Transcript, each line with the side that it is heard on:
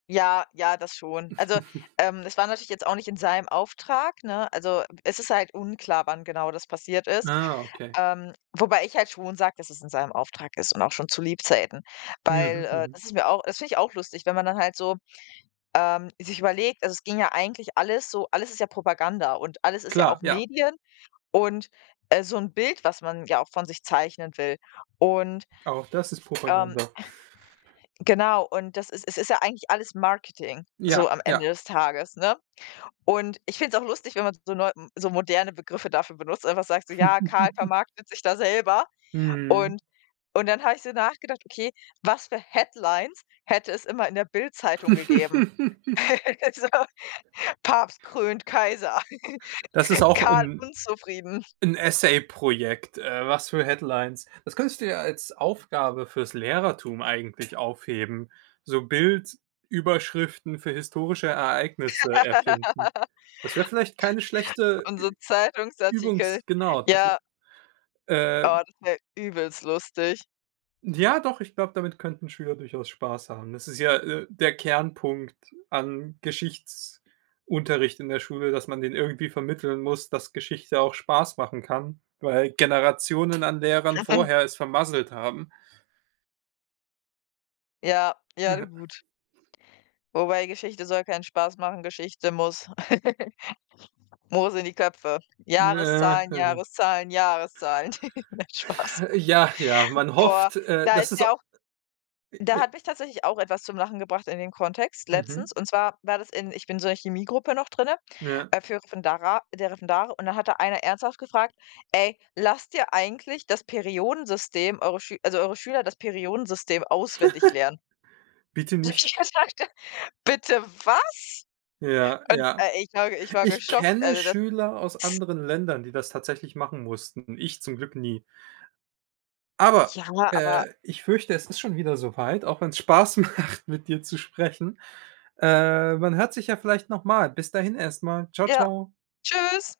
left: Ja, ja, das schon. Also, ähm, es war natürlich jetzt auch nicht in seinem Auftrag, ne? Also, es ist halt unklar, wann genau das passiert ist,
right: Ah, okay.
left: ähm, wobei ich halt schon sage, dass es in seinem Auftrag ist und auch schon zu Lebzeiten. Weil,
right: Mhm.
left: äh,
right: Mhm.
left: das ist mir auch das finde ich auch lustig, wenn man dann halt so, ähm, sich überlegt also, es ging ja eigentlich alles so alles ist ja Propaganda und alles ist ja
right: Klar,
left: auch
right: ja.
left: Medien und, äh, so 'n Bild, was man ja auch von sich zeichnen will und
right: Auch das ist
left: Ähm,
right: Propaganda.
left: genau, und das ist es ist ja eigentlich alles Marketing, so
right: Ja,
left: am
right: ja.
left: Ende des Tages, ne, und ich finde es auch lustig, wenn man so neu so moderne Begriffe dafür benutzt, einfach sagt so: „Ja, Karl vermarktet sich da selber“
right: Mhm.
left: und und dann habe ich so nachgedacht: „Okay, was für headlines hätte es immer in der BILD-Zeitung gegeben?“ Also, Papst krönt Kaiser,
right: Das ist auch
left: Karl
right: 'n
left: unzufrieden.
right: 'n Essay-Projekt, äh, was für headlines das könntest du ja als Aufgabe fürs Lehrertum eigentlich aufheben, so Bildüberschriften für historische Ereignisse erfinden. Das wäre vielleicht keine schlechte Ü
left: Unsere Zeitungsartikel,
right: übungs genau, das wä
left: ja.
right: ähm
left: Oh, das wär übelst lustig.
right: Ja doch, ich glaube, damit könnten Schüler durchaus Spaß haben. Das ist ja, äh, der Kernpunkt an Geschichtsunterricht in der Schule, dass man denen irgendwie vermitteln muss, dass Geschichte auch Spaß machen kann, weil Generationen an Lehrern vorher es vermasselt haben.
left: Ja, ja, du,
right: Ja.
left: gut. Wobei Geschichte soll keinen Spaß machen, Geschichte muss muss sind die Köpfe.
right: Naja
left: Jahreszahlen, Jahreszahlen, Jahreszahlen, nein, Spaß.
right: Ja, ja, man
left: Boah,
right: hofft, äh,
left: da
right: dass
left: ist
right: es au.
left: mir auch da
right: [unintelligible]
left: hat mich tatsächlich auch etwas zum Lachen gebracht in den Kontext
right: Mhm.
left: letztens. Und zwar war das in ich bin so in Chemiegruppe noch drinne,
right: Ja.
left: äh, für Referendera äh, der Referendate. Und da hat da einer ernsthaft gefragt: „Ey, lasst ihr eigentlich das Periodensystem eure Schül also eure Schüler das Periodensystem auswendig lernen?“
right: Bitte
left: So,
right: nicht.
left: ich habe gedacht: „Bitte was?“
right: Ja,
left: Und,
right: ja.
left: äh, ich war ich war
right: Ich
left: geschockt,
right: kenne
left: also das
right: Schüler aus
left: ist
right: anderen Ländern, die das tatsächlich machen mussten, ich zum Glück nie. Aber,
left: Ja, [unintelligible] aber
right: äh, ich fürchte, es ist schon wieder so weit, auch wenn's Spaß macht, mit dir zu sprechen. Äh, man hört sich ja vielleicht noch mal. Bis dahin erst mal. Ciao,
left: Ja,
right: ciao.
left: tschüss.